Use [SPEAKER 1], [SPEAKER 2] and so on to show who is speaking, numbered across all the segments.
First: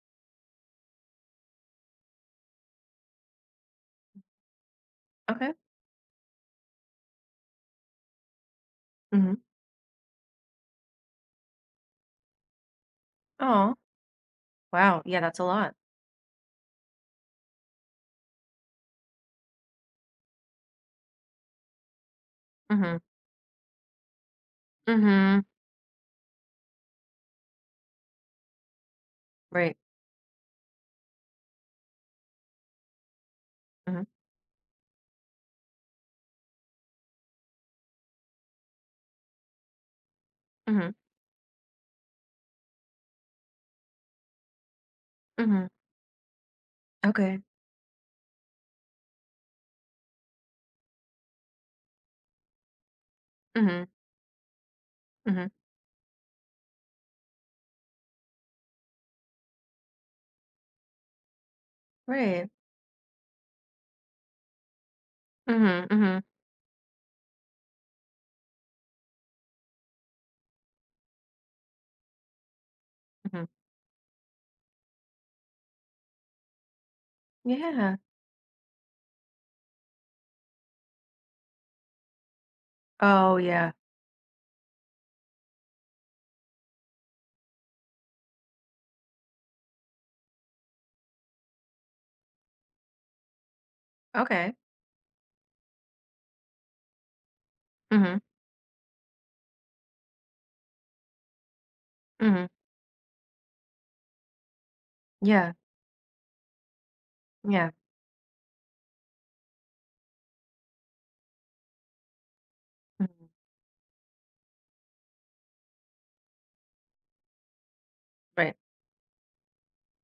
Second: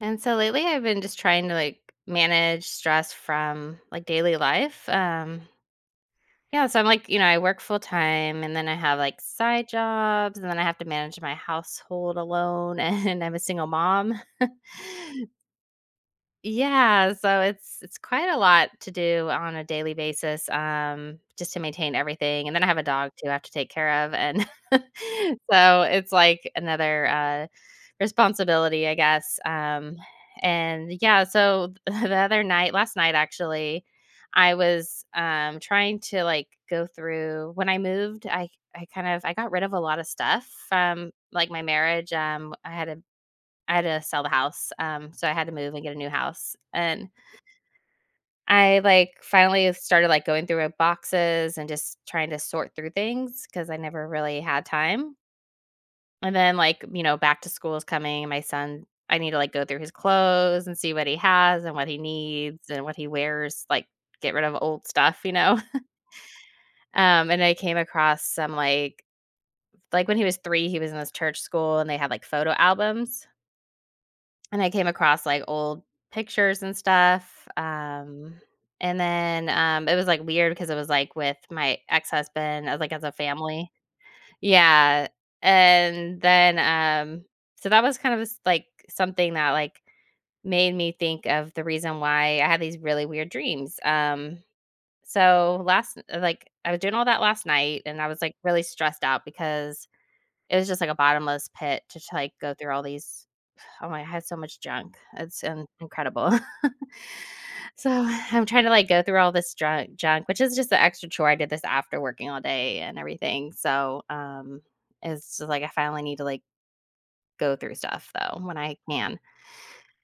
[SPEAKER 1] And so lately I've been just trying to manage stress from daily life.
[SPEAKER 2] Okay.
[SPEAKER 1] Yeah, so I'm like, you know, I work full time and then I have like
[SPEAKER 2] Mhm.
[SPEAKER 1] side jobs and then I have to manage my household alone and I'm a single
[SPEAKER 2] Oh,
[SPEAKER 1] mom.
[SPEAKER 2] wow. Yeah, that's a lot.
[SPEAKER 1] Yeah, so it's quite a lot to do on a daily basis just to maintain everything. And then I have a
[SPEAKER 2] Mhm.
[SPEAKER 1] dog too I have to take care of and
[SPEAKER 2] Mhm.
[SPEAKER 1] so it's like another responsibility, I guess.
[SPEAKER 2] Right.
[SPEAKER 1] And yeah, so the other night, last night actually,
[SPEAKER 2] Mhm.
[SPEAKER 1] I was trying to like go through when I moved. I I got rid of a lot of stuff
[SPEAKER 2] Mhm.
[SPEAKER 1] from like my marriage. I had to sell the house, so I had to
[SPEAKER 2] Mhm.
[SPEAKER 1] move and get a new house. And
[SPEAKER 2] Okay.
[SPEAKER 1] I like finally started like going through boxes and just trying to sort through things because I
[SPEAKER 2] Mhm.
[SPEAKER 1] never really had time.
[SPEAKER 2] Mhm.
[SPEAKER 1] And then, like, you know, back to school is coming. My son, I need to like go through his clothes and see what he has and what he
[SPEAKER 2] Right.
[SPEAKER 1] needs and what he wears, like get rid of old stuff,
[SPEAKER 2] Mhm. Mhm.
[SPEAKER 1] And I came across some like when he was three, he was in this church school and they had like photo albums.
[SPEAKER 2] Mhm.
[SPEAKER 1] And I came across like old pictures and stuff.
[SPEAKER 2] Yeah.
[SPEAKER 1] And then it was like weird because it was like with my ex-husband, as like as a
[SPEAKER 2] Oh,
[SPEAKER 1] family.
[SPEAKER 2] yeah.
[SPEAKER 1] Yeah, and then, so that was kind of s like, something that, like, made me think of the reason why I had these really weird dreams,
[SPEAKER 2] Okay.
[SPEAKER 1] so last like, I was doing all that last night, and I
[SPEAKER 2] Mhm.
[SPEAKER 1] was, like, really stressed out because it was just like a bottomless pit to, like,
[SPEAKER 2] Mhm.
[SPEAKER 1] go through all these oh my I had so much junk, it's
[SPEAKER 2] Yeah.
[SPEAKER 1] in incredible.
[SPEAKER 2] Yeah.
[SPEAKER 1] So, I'm trying to, like, go through all this drunk junk, which is just the extra chore. I did this after working all day and
[SPEAKER 2] Mhm.
[SPEAKER 1] everything, so, it's just like I finally need to, like go through stuff though
[SPEAKER 2] Right.
[SPEAKER 1] when I can.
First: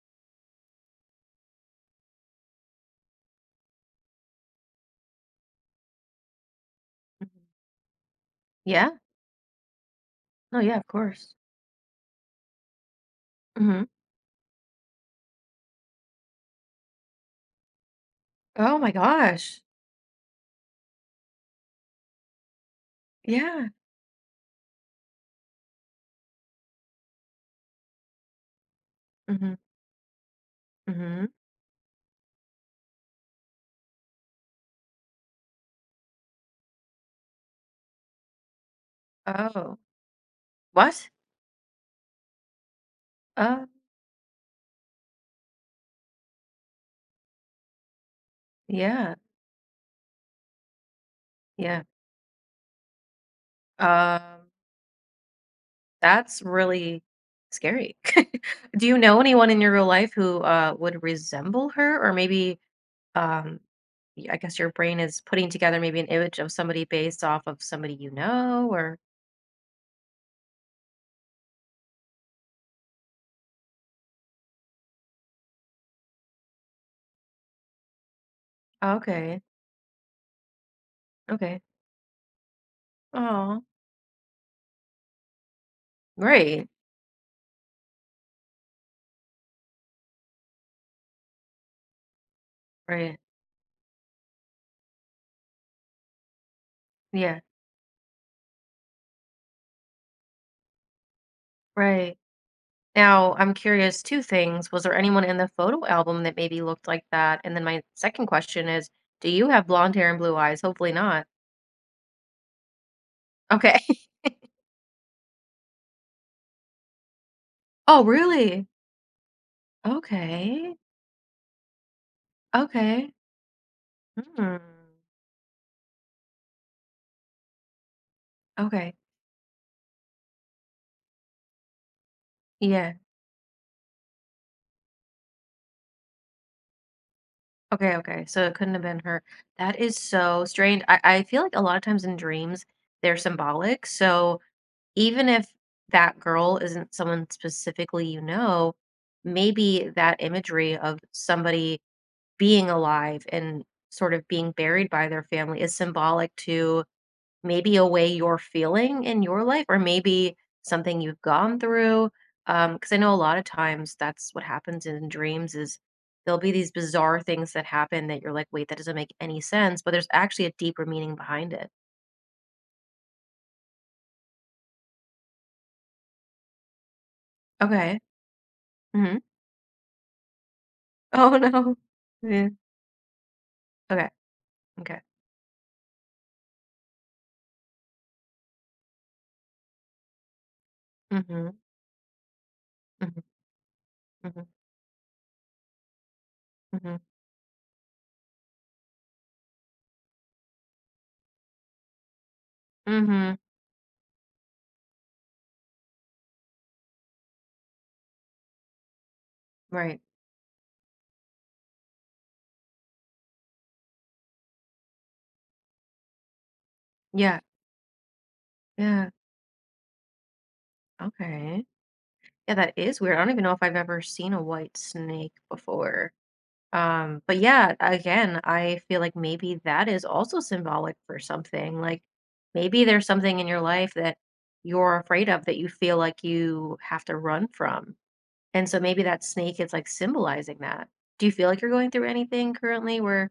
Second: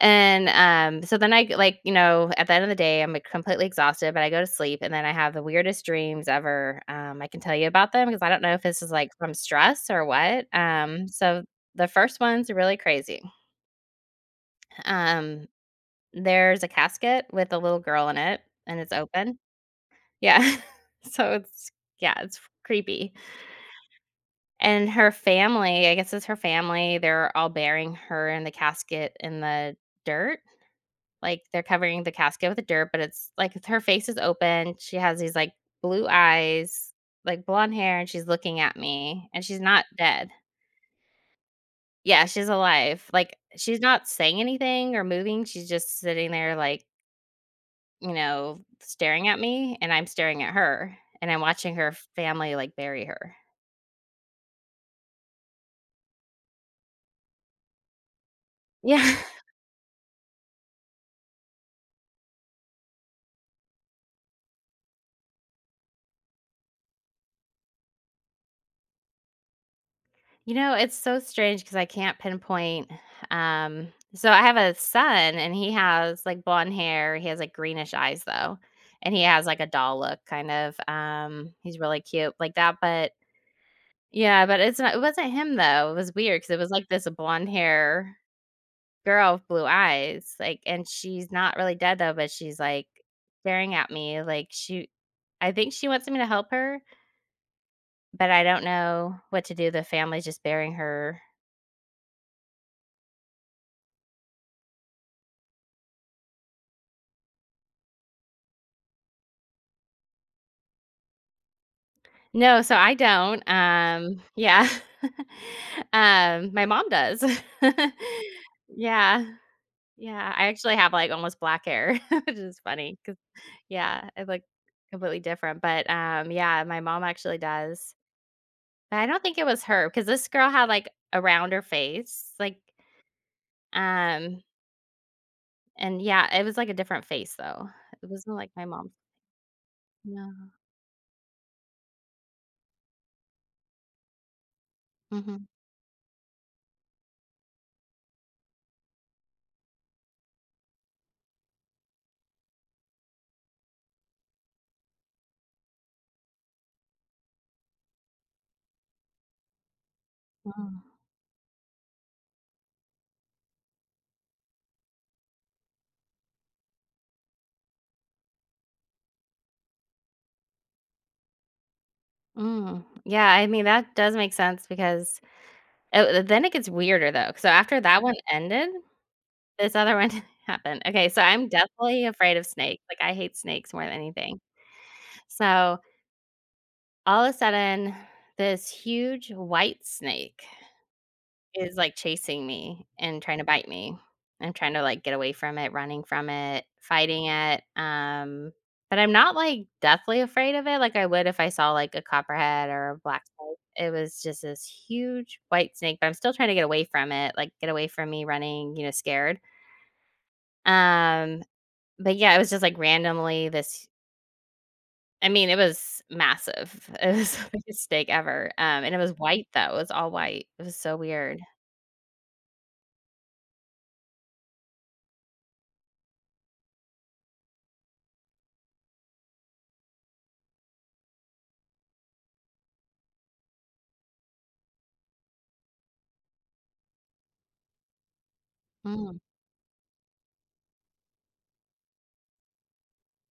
[SPEAKER 1] And, so then I like, you know, at the end of the day, I'm like completely exhausted, but I go to sleep and then I have the weirdest dreams ever. I can
[SPEAKER 2] Mhm.
[SPEAKER 1] tell you about them because I don't know if this is
[SPEAKER 2] Yeah.
[SPEAKER 1] like from stress or what.
[SPEAKER 2] No, yeah, of course.
[SPEAKER 1] So the first one's really crazy.
[SPEAKER 2] Mhm.
[SPEAKER 1] Um, there's a casket with a little girl in it
[SPEAKER 2] Oh
[SPEAKER 1] and
[SPEAKER 2] my
[SPEAKER 1] it's open.
[SPEAKER 2] gosh.
[SPEAKER 1] Yeah. So it's, yeah, it's creepy.
[SPEAKER 2] Yeah.
[SPEAKER 1] And her family, I guess it's her family, they're all burying her in the casket in
[SPEAKER 2] Mhm.
[SPEAKER 1] the dirt.
[SPEAKER 2] Mhm.
[SPEAKER 1] Like, they're covering the casket with dirt, but it's her face is open. She has these, like, blue eyes, like, blonde hair, and she's looking at me, and she's
[SPEAKER 2] Oh.
[SPEAKER 1] not dead.
[SPEAKER 2] What?
[SPEAKER 1] Yeah, she's alive. Like,
[SPEAKER 2] Uh.
[SPEAKER 1] she's not saying anything or moving. She's just sitting there, like,
[SPEAKER 2] Yeah.
[SPEAKER 1] staring at me, and I'm staring at her, and I'm watching
[SPEAKER 2] Yeah.
[SPEAKER 1] her family, like, bury her.
[SPEAKER 2] Um That's really scary. Do you
[SPEAKER 1] Yeah.
[SPEAKER 2] know anyone in your real life who, would resemble her? Or maybe, um, y I guess your brain is putting together maybe an image of somebody based off of somebody you know, or
[SPEAKER 1] You know, it's so strange because I can't pinpoint, so I have a son and he has, like, blonde hair, he has, like, greenish eyes though,
[SPEAKER 2] Oh,
[SPEAKER 1] and he
[SPEAKER 2] okay,
[SPEAKER 1] has, like, a doll look kind of,
[SPEAKER 2] okay.
[SPEAKER 1] he's really cute like that, but
[SPEAKER 2] Oh,
[SPEAKER 1] yeah, but it's not it wasn't him though, it was weird because it
[SPEAKER 2] right,
[SPEAKER 1] was, like, this blonde hair girl with blue eyes, like, and she's not really dead though, but she's, like,
[SPEAKER 2] right.
[SPEAKER 1] staring at me like she I think she wants me to help her,
[SPEAKER 2] Yeah,
[SPEAKER 1] but I don't know what to do, the family's just burying her.
[SPEAKER 2] right. Now, I'm curious, 2 things. Was there anyone in the photo album that maybe looked like that? And then my second question is, do you have blonde hair and blue eyes? Hopefully not.
[SPEAKER 1] No, so I don't,
[SPEAKER 2] Okay.
[SPEAKER 1] yeah. My mom does.
[SPEAKER 2] Oh, really?
[SPEAKER 1] Yeah, yeah, I
[SPEAKER 2] Okay,
[SPEAKER 1] actually have, like, almost black hair, which is funny
[SPEAKER 2] okay.
[SPEAKER 1] because yeah, I look
[SPEAKER 2] Hmm.
[SPEAKER 1] completely different, but, yeah, my mom actually does.
[SPEAKER 2] Okay.
[SPEAKER 1] But I don't think it was her because this girl had, like, a rounder face, like,
[SPEAKER 2] Yeah.
[SPEAKER 1] um and yeah, it was, like, a different face though.
[SPEAKER 2] Okay.
[SPEAKER 1] It
[SPEAKER 2] Okay.
[SPEAKER 1] wasn't
[SPEAKER 2] So
[SPEAKER 1] like
[SPEAKER 2] it
[SPEAKER 1] my
[SPEAKER 2] couldn't have
[SPEAKER 1] mom's.
[SPEAKER 2] been her. That is so
[SPEAKER 1] No.
[SPEAKER 2] strange. I feel like a lot of times in dreams, they're symbolic. So even
[SPEAKER 1] Mhm,
[SPEAKER 2] if that girl isn't someone specifically, maybe that imagery of somebody being alive and sort of being buried by their family is symbolic to maybe a way you're feeling in your life or maybe
[SPEAKER 1] mm,
[SPEAKER 2] something you've gone through because I know a lot of times that's what happens in dreams is there'll be these bizarre things that happen that you're like, wait, that doesn't make any sense, but there's actually a deeper meaning behind it.
[SPEAKER 1] mm. Yeah, I mean, that does make sense because oh, then it gets weirder though. So after
[SPEAKER 2] Okay.
[SPEAKER 1] that one ended,
[SPEAKER 2] Hmm.
[SPEAKER 1] this other one happened. Okay, so
[SPEAKER 2] Oh
[SPEAKER 1] I'm
[SPEAKER 2] no.
[SPEAKER 1] definitely afraid of
[SPEAKER 2] Yeah.
[SPEAKER 1] snakes. Like I hate snakes more than
[SPEAKER 2] Okay.
[SPEAKER 1] anything.
[SPEAKER 2] Okay.
[SPEAKER 1] So all of a sudden, this huge white snake
[SPEAKER 2] Mm-hmm.
[SPEAKER 1] is, like, chasing me
[SPEAKER 2] Mm-hmm.
[SPEAKER 1] and trying to bite me.
[SPEAKER 2] Mm-hmm.
[SPEAKER 1] I'm trying to, like, get away from it, running from it,
[SPEAKER 2] Mm-hmm.
[SPEAKER 1] fighting it, but I'm not, like, deathly afraid of it like I would if I saw, like, a copperhead or a black
[SPEAKER 2] Mm-hmm.
[SPEAKER 1] snake. It was just this huge white snake, but I'm still trying to get away from it, like, get away from me running, you know, scared,
[SPEAKER 2] Right.
[SPEAKER 1] um, but, yeah, it was just, like, randomly this I mean, it was massive. It was
[SPEAKER 2] Yeah.
[SPEAKER 1] the biggest snake ever, and it
[SPEAKER 2] Yeah.
[SPEAKER 1] was white, though. It was all white. It was so weird.
[SPEAKER 2] Okay. Yeah, that is weird. I don't even know if I've ever seen a white snake before. But yeah, again, I feel like maybe that is also symbolic for something. Like, maybe there's something in your life that you're afraid of that you feel like you have to run from. And so maybe
[SPEAKER 1] Mm.
[SPEAKER 2] that snake is like symbolizing that. Do you feel like you're going through anything currently where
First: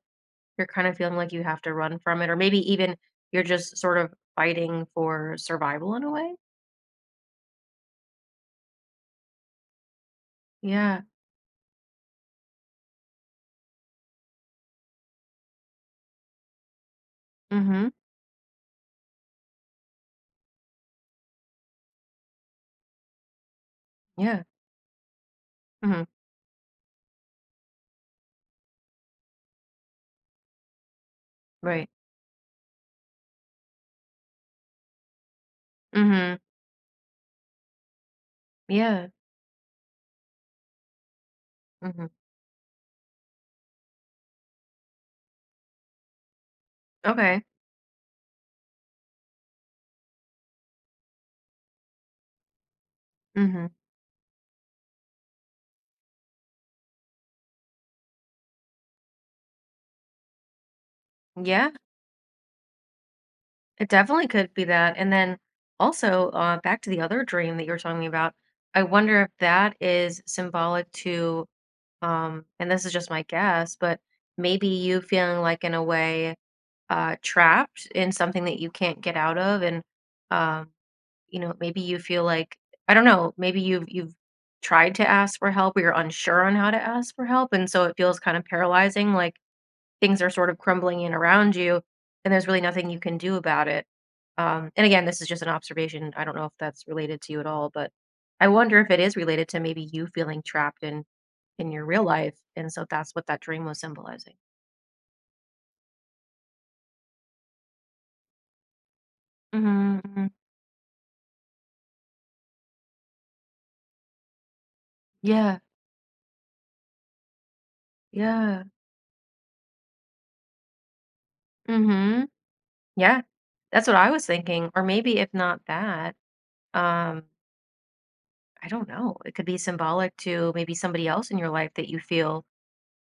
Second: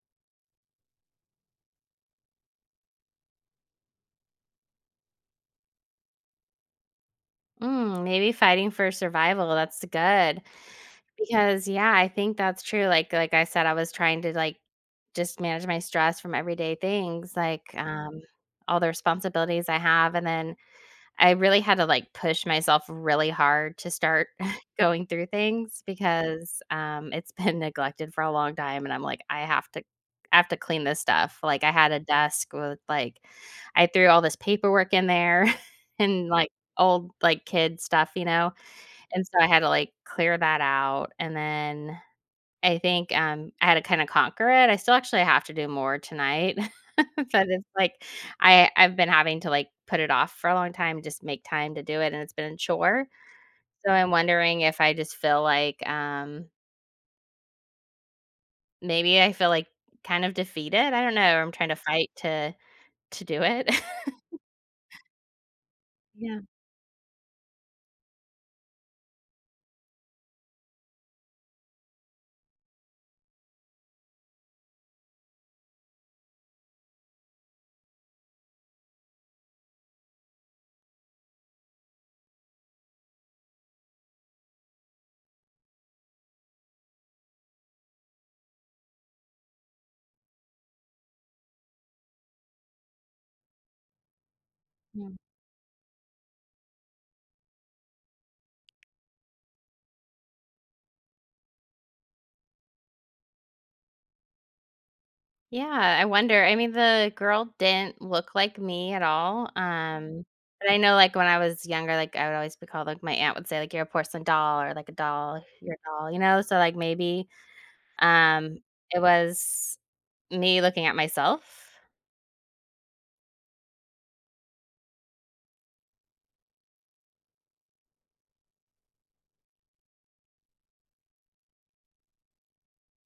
[SPEAKER 2] you're kind of feeling like you have to run from it? Or maybe even you're just sort of fighting for survival in a way?
[SPEAKER 1] Mm, maybe fighting for survival, that's good.
[SPEAKER 2] Yeah.
[SPEAKER 1] Because yeah, I think that's true. Like I said, I was trying to like just manage my stress from everyday things, like
[SPEAKER 2] Mm-hmm.
[SPEAKER 1] all the responsibilities I have and then I really had to, like, push myself really hard to start
[SPEAKER 2] Yeah.
[SPEAKER 1] going through things
[SPEAKER 2] Mm-hmm.
[SPEAKER 1] because, it's been neglected for a long time, and I'm like, I have to clean this stuff." Like, I
[SPEAKER 2] Right.
[SPEAKER 1] had a desk with, like I threw all this paperwork in there and,
[SPEAKER 2] Mm-hmm.
[SPEAKER 1] like, old, like, kid stuff, you know?
[SPEAKER 2] Yeah.
[SPEAKER 1] And so I had to, like, clear that out, and then
[SPEAKER 2] Mm-hmm.
[SPEAKER 1] I think, I had to kinda conquer it. I still actually have to do more tonight,
[SPEAKER 2] Okay.
[SPEAKER 1] but it's like I've been having to, like, put it off for a long time, just make time to do it, and it's been a chore.
[SPEAKER 2] Mm-hmm.
[SPEAKER 1] So I'm wondering if I just feel like, maybe I feel, like, kind of defeated? I don't know. I'm trying
[SPEAKER 2] Yeah.
[SPEAKER 1] to fight to do it.
[SPEAKER 2] It definitely could be that, and then also,
[SPEAKER 1] Yeah,
[SPEAKER 2] back to the other dream that you were talking me about, I wonder if that is symbolic to, and this is just my guess, but maybe you feeling like in a way, trapped in something that you can't get out of, and, um, maybe you feel like, I don't know, maybe you've tried to ask for help, or you're unsure on how to ask for help, and so it feels kind of paralyzing, like things are sort of crumbling in around you and there's really nothing you can do about it, and again,
[SPEAKER 1] yeah.
[SPEAKER 2] this is just an observation. I don't know if that's related to you at all, but I wonder if it is related to maybe you feeling trapped in your real life, and so that's what that dream was symbolizing.
[SPEAKER 1] Yeah, I wonder. I mean, the girl didn't look like me at all.
[SPEAKER 2] Mm-hmm.
[SPEAKER 1] But I know, like, when I was younger, like, I would always be called, like, my aunt would say, like, you're a porcelain doll or like a doll,
[SPEAKER 2] Yeah,
[SPEAKER 1] you're a doll, you know? So, like, maybe um,
[SPEAKER 2] yeah.
[SPEAKER 1] it was me looking at myself.
[SPEAKER 2] Mm-hmm. Yeah, that's what I was thinking. Or maybe if not that um I don't know, it could be symbolic to maybe somebody else in your life that you feel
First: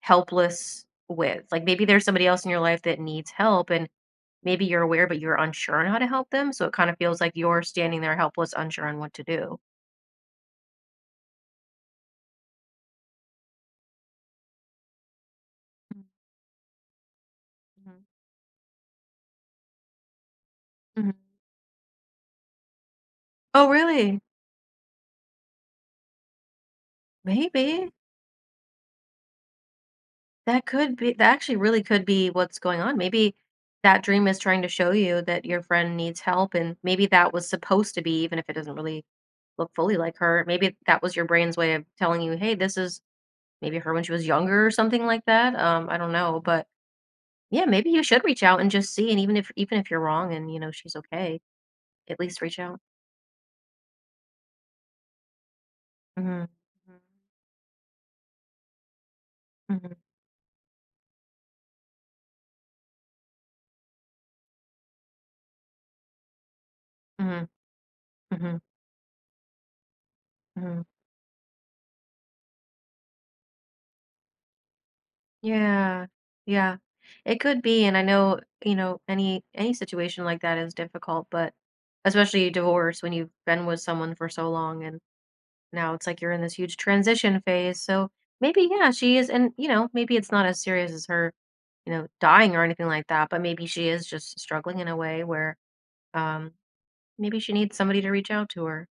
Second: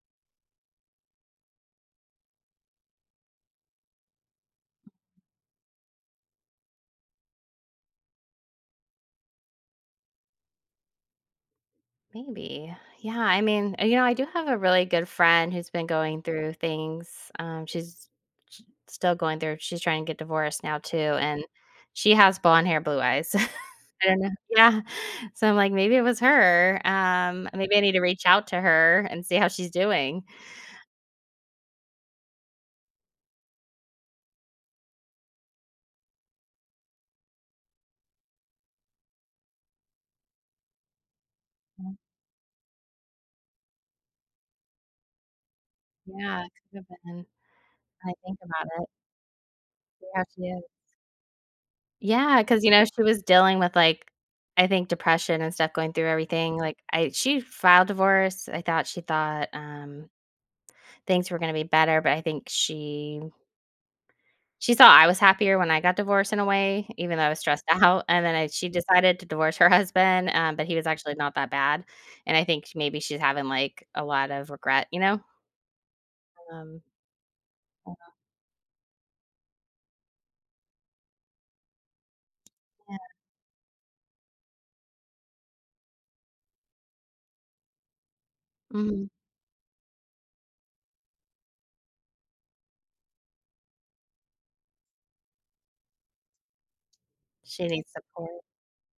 [SPEAKER 2] helpless with? Like, maybe there's somebody else in your life that needs help, and maybe you're aware, but you're unsure on how to help them, so it kind of feels like you're standing there helpless, unsure on what to do.
[SPEAKER 1] Maybe. Yeah, I mean, you know, I do have a really good friend who's been going through things.
[SPEAKER 2] Mhm,
[SPEAKER 1] She's sh- still going through. She's trying to get divorced now too,
[SPEAKER 2] mhm.
[SPEAKER 1] and she has blonde hair, blue eyes.
[SPEAKER 2] Oh,
[SPEAKER 1] I
[SPEAKER 2] really?
[SPEAKER 1] don't know. Yeah. So I'm like, maybe it was her. Maybe I
[SPEAKER 2] Maybe.
[SPEAKER 1] need to reach out to her and see how she's doing.
[SPEAKER 2] That could be that, actually, really could be what's going on. Maybe that dream is trying to show you that your friend needs help, and maybe that was supposed to be, even if it doesn't really look fully like her. Maybe that was your brain's way of
[SPEAKER 1] Mm,
[SPEAKER 2] telling you, hey, this is maybe her when she was younger or something like that. I don't know,
[SPEAKER 1] yeah, it
[SPEAKER 2] but
[SPEAKER 1] could have been.
[SPEAKER 2] yeah, maybe you
[SPEAKER 1] I
[SPEAKER 2] should
[SPEAKER 1] think
[SPEAKER 2] reach out
[SPEAKER 1] about
[SPEAKER 2] and
[SPEAKER 1] it.
[SPEAKER 2] just see, and even if you're
[SPEAKER 1] See how
[SPEAKER 2] wrong
[SPEAKER 1] she
[SPEAKER 2] and,
[SPEAKER 1] is.
[SPEAKER 2] she's okay, at
[SPEAKER 1] Yeah,
[SPEAKER 2] least reach
[SPEAKER 1] because you
[SPEAKER 2] out.
[SPEAKER 1] know, she was dealing with, like, I think depression and stuff going through
[SPEAKER 2] Mhm.
[SPEAKER 1] everything, like, I she filed divorce. I thought she thought,
[SPEAKER 2] Mhm.
[SPEAKER 1] things were gonna be better, but I think she saw I was happier when I got divorced in a way, even though I was
[SPEAKER 2] Mhm.
[SPEAKER 1] stressed out, and then I
[SPEAKER 2] Mhm.
[SPEAKER 1] she decided to divorce her husband, but he
[SPEAKER 2] Mhm.
[SPEAKER 1] was actually not that bad, and I think maybe she's having, like, a lot of regret, you know?
[SPEAKER 2] Yeah. Yeah.
[SPEAKER 1] Um,
[SPEAKER 2] It could be, and I know, any situation like that is difficult, but especially divorce, when you've been with someone for so long and now it's like you're in this huge transition phase. So maybe, yeah,
[SPEAKER 1] mhm.
[SPEAKER 2] she is, and maybe it's not as serious as her, dying or anything like that, but maybe she is just struggling in a way where um maybe she
[SPEAKER 1] She
[SPEAKER 2] needs
[SPEAKER 1] needs
[SPEAKER 2] somebody to reach
[SPEAKER 1] support.
[SPEAKER 2] out to her.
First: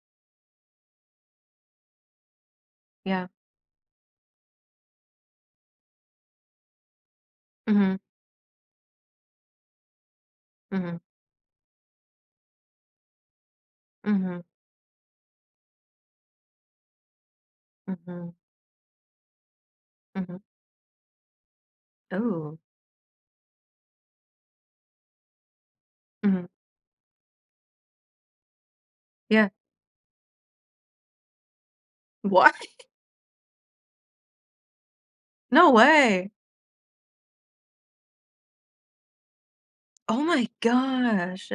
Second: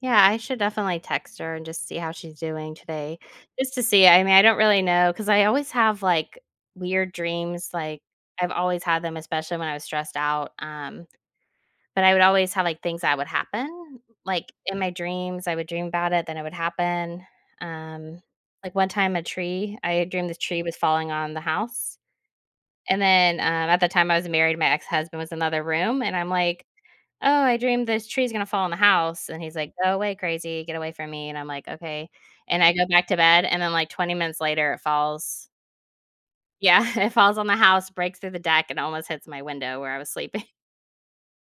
[SPEAKER 1] Yeah, I should definitely text her and just see how she's doing today,
[SPEAKER 2] Yeah.
[SPEAKER 1] just to see. I mean, I don't really know because I always have, like, weird dreams,
[SPEAKER 2] Mm.
[SPEAKER 1] like, I've always had them, especially when I was stressed out,
[SPEAKER 2] Mhm.
[SPEAKER 1] but I would always have, like, things that would happen,
[SPEAKER 2] Mm. Mhm.
[SPEAKER 1] like, in my dreams, I would dream about it, then it would happen, um,
[SPEAKER 2] Mm.
[SPEAKER 1] like, one time a tree I
[SPEAKER 2] Mhm. Mm.
[SPEAKER 1] dreamed
[SPEAKER 2] Mhm.
[SPEAKER 1] the
[SPEAKER 2] Mhm.
[SPEAKER 1] tree was falling on the house,
[SPEAKER 2] Mm.
[SPEAKER 1] and then, at the time I was married, my ex-husband was in another room, and I'm
[SPEAKER 2] Mhm.
[SPEAKER 1] like, "Oh, I dreamed this tree's gonna fall on the house," and
[SPEAKER 2] Yeah.
[SPEAKER 1] he's like, "Go away, crazy, get away from me," and I'm like, "Okay,"
[SPEAKER 2] What?
[SPEAKER 1] and I go back to bed, and then, like, 20 minutes later, it falls.
[SPEAKER 2] No way.
[SPEAKER 1] Yeah, it falls on the house, breaks through the deck, and almost hits my window where I was
[SPEAKER 2] Oh
[SPEAKER 1] sleeping.
[SPEAKER 2] my gosh.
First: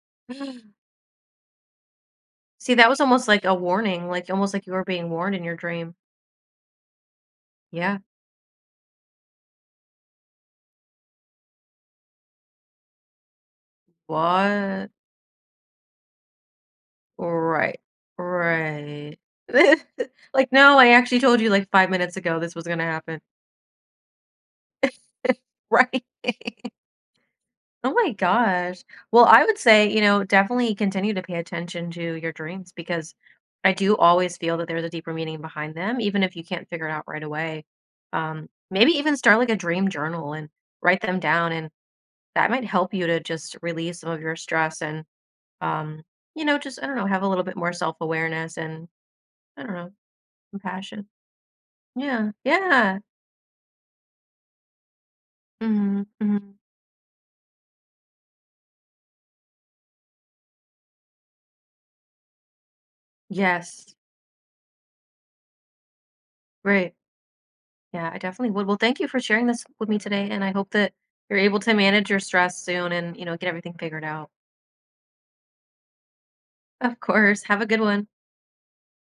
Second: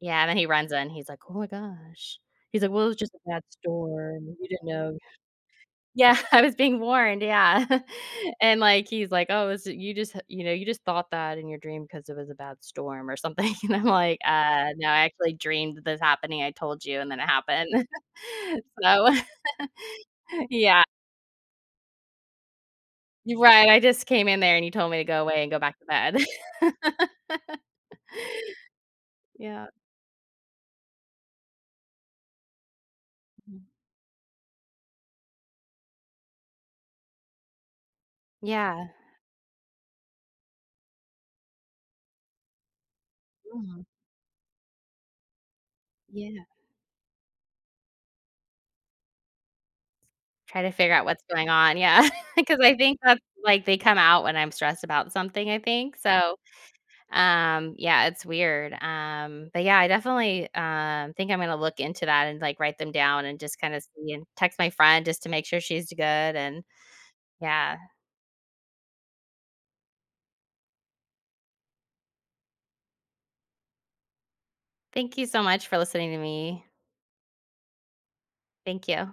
[SPEAKER 1] Yeah, and then he runs in, he's like, "Oh my gosh." He's like,
[SPEAKER 2] See,
[SPEAKER 1] "Well,
[SPEAKER 2] that
[SPEAKER 1] it was
[SPEAKER 2] was
[SPEAKER 1] just a
[SPEAKER 2] almost
[SPEAKER 1] bad
[SPEAKER 2] like a warning,
[SPEAKER 1] storm,
[SPEAKER 2] like
[SPEAKER 1] you
[SPEAKER 2] almost like
[SPEAKER 1] didn't
[SPEAKER 2] you were
[SPEAKER 1] know."
[SPEAKER 2] being warned in your dream.
[SPEAKER 1] Yeah, I was being warned, yeah.
[SPEAKER 2] Yeah.
[SPEAKER 1] And, like, he's like, "Oh, is it you just you know, you just thought that in your dream because it was a bad storm or something," and I'm like, no,
[SPEAKER 2] What?
[SPEAKER 1] I actually dreamed this happening, I told you, and then it happened."
[SPEAKER 2] Right.
[SPEAKER 1] So,
[SPEAKER 2] Right. Like, no,
[SPEAKER 1] yeah.
[SPEAKER 2] I actually told you like 5 minutes ago this was gonna happen.
[SPEAKER 1] You're right, I just came in there and you told me to go away and go back to
[SPEAKER 2] Right.
[SPEAKER 1] bed.
[SPEAKER 2] Oh my gosh. Well, I would
[SPEAKER 1] Yeah.
[SPEAKER 2] say, definitely continue to pay attention to your dreams, because
[SPEAKER 1] Mhm.
[SPEAKER 2] I do always feel that there's a deeper meaning behind them, even if you can't figure it out right away.
[SPEAKER 1] Yeah.
[SPEAKER 2] Maybe even start like a dream journal and write them down, and that might help you to just
[SPEAKER 1] Mhm.
[SPEAKER 2] release some of your stress and, um,
[SPEAKER 1] Yeah.
[SPEAKER 2] just, I don't know, have a little bit more self awareness and, I don't know,
[SPEAKER 1] Try to figure out
[SPEAKER 2] compassion.
[SPEAKER 1] what's going on, yeah,
[SPEAKER 2] Yeah,
[SPEAKER 1] because I
[SPEAKER 2] yeah.
[SPEAKER 1] think that's like, they come out when I'm stressed about something, I think,
[SPEAKER 2] Hmm,
[SPEAKER 1] so
[SPEAKER 2] hmm.
[SPEAKER 1] Yeah, it's weird. But yeah, I definitely, think I'm gonna look into that and, like, write them down and just kinda
[SPEAKER 2] Yes,
[SPEAKER 1] see and text my friend just to make sure she's good and
[SPEAKER 2] right.
[SPEAKER 1] yeah.
[SPEAKER 2] Yeah, I definitely would. Well, thank you for sharing this with me today, and I hope that you're able to manage your stress soon and, get everything figured out.
[SPEAKER 1] Thank you so much for listening to me.
[SPEAKER 2] Of course. Have a good one.
[SPEAKER 1] Thank you.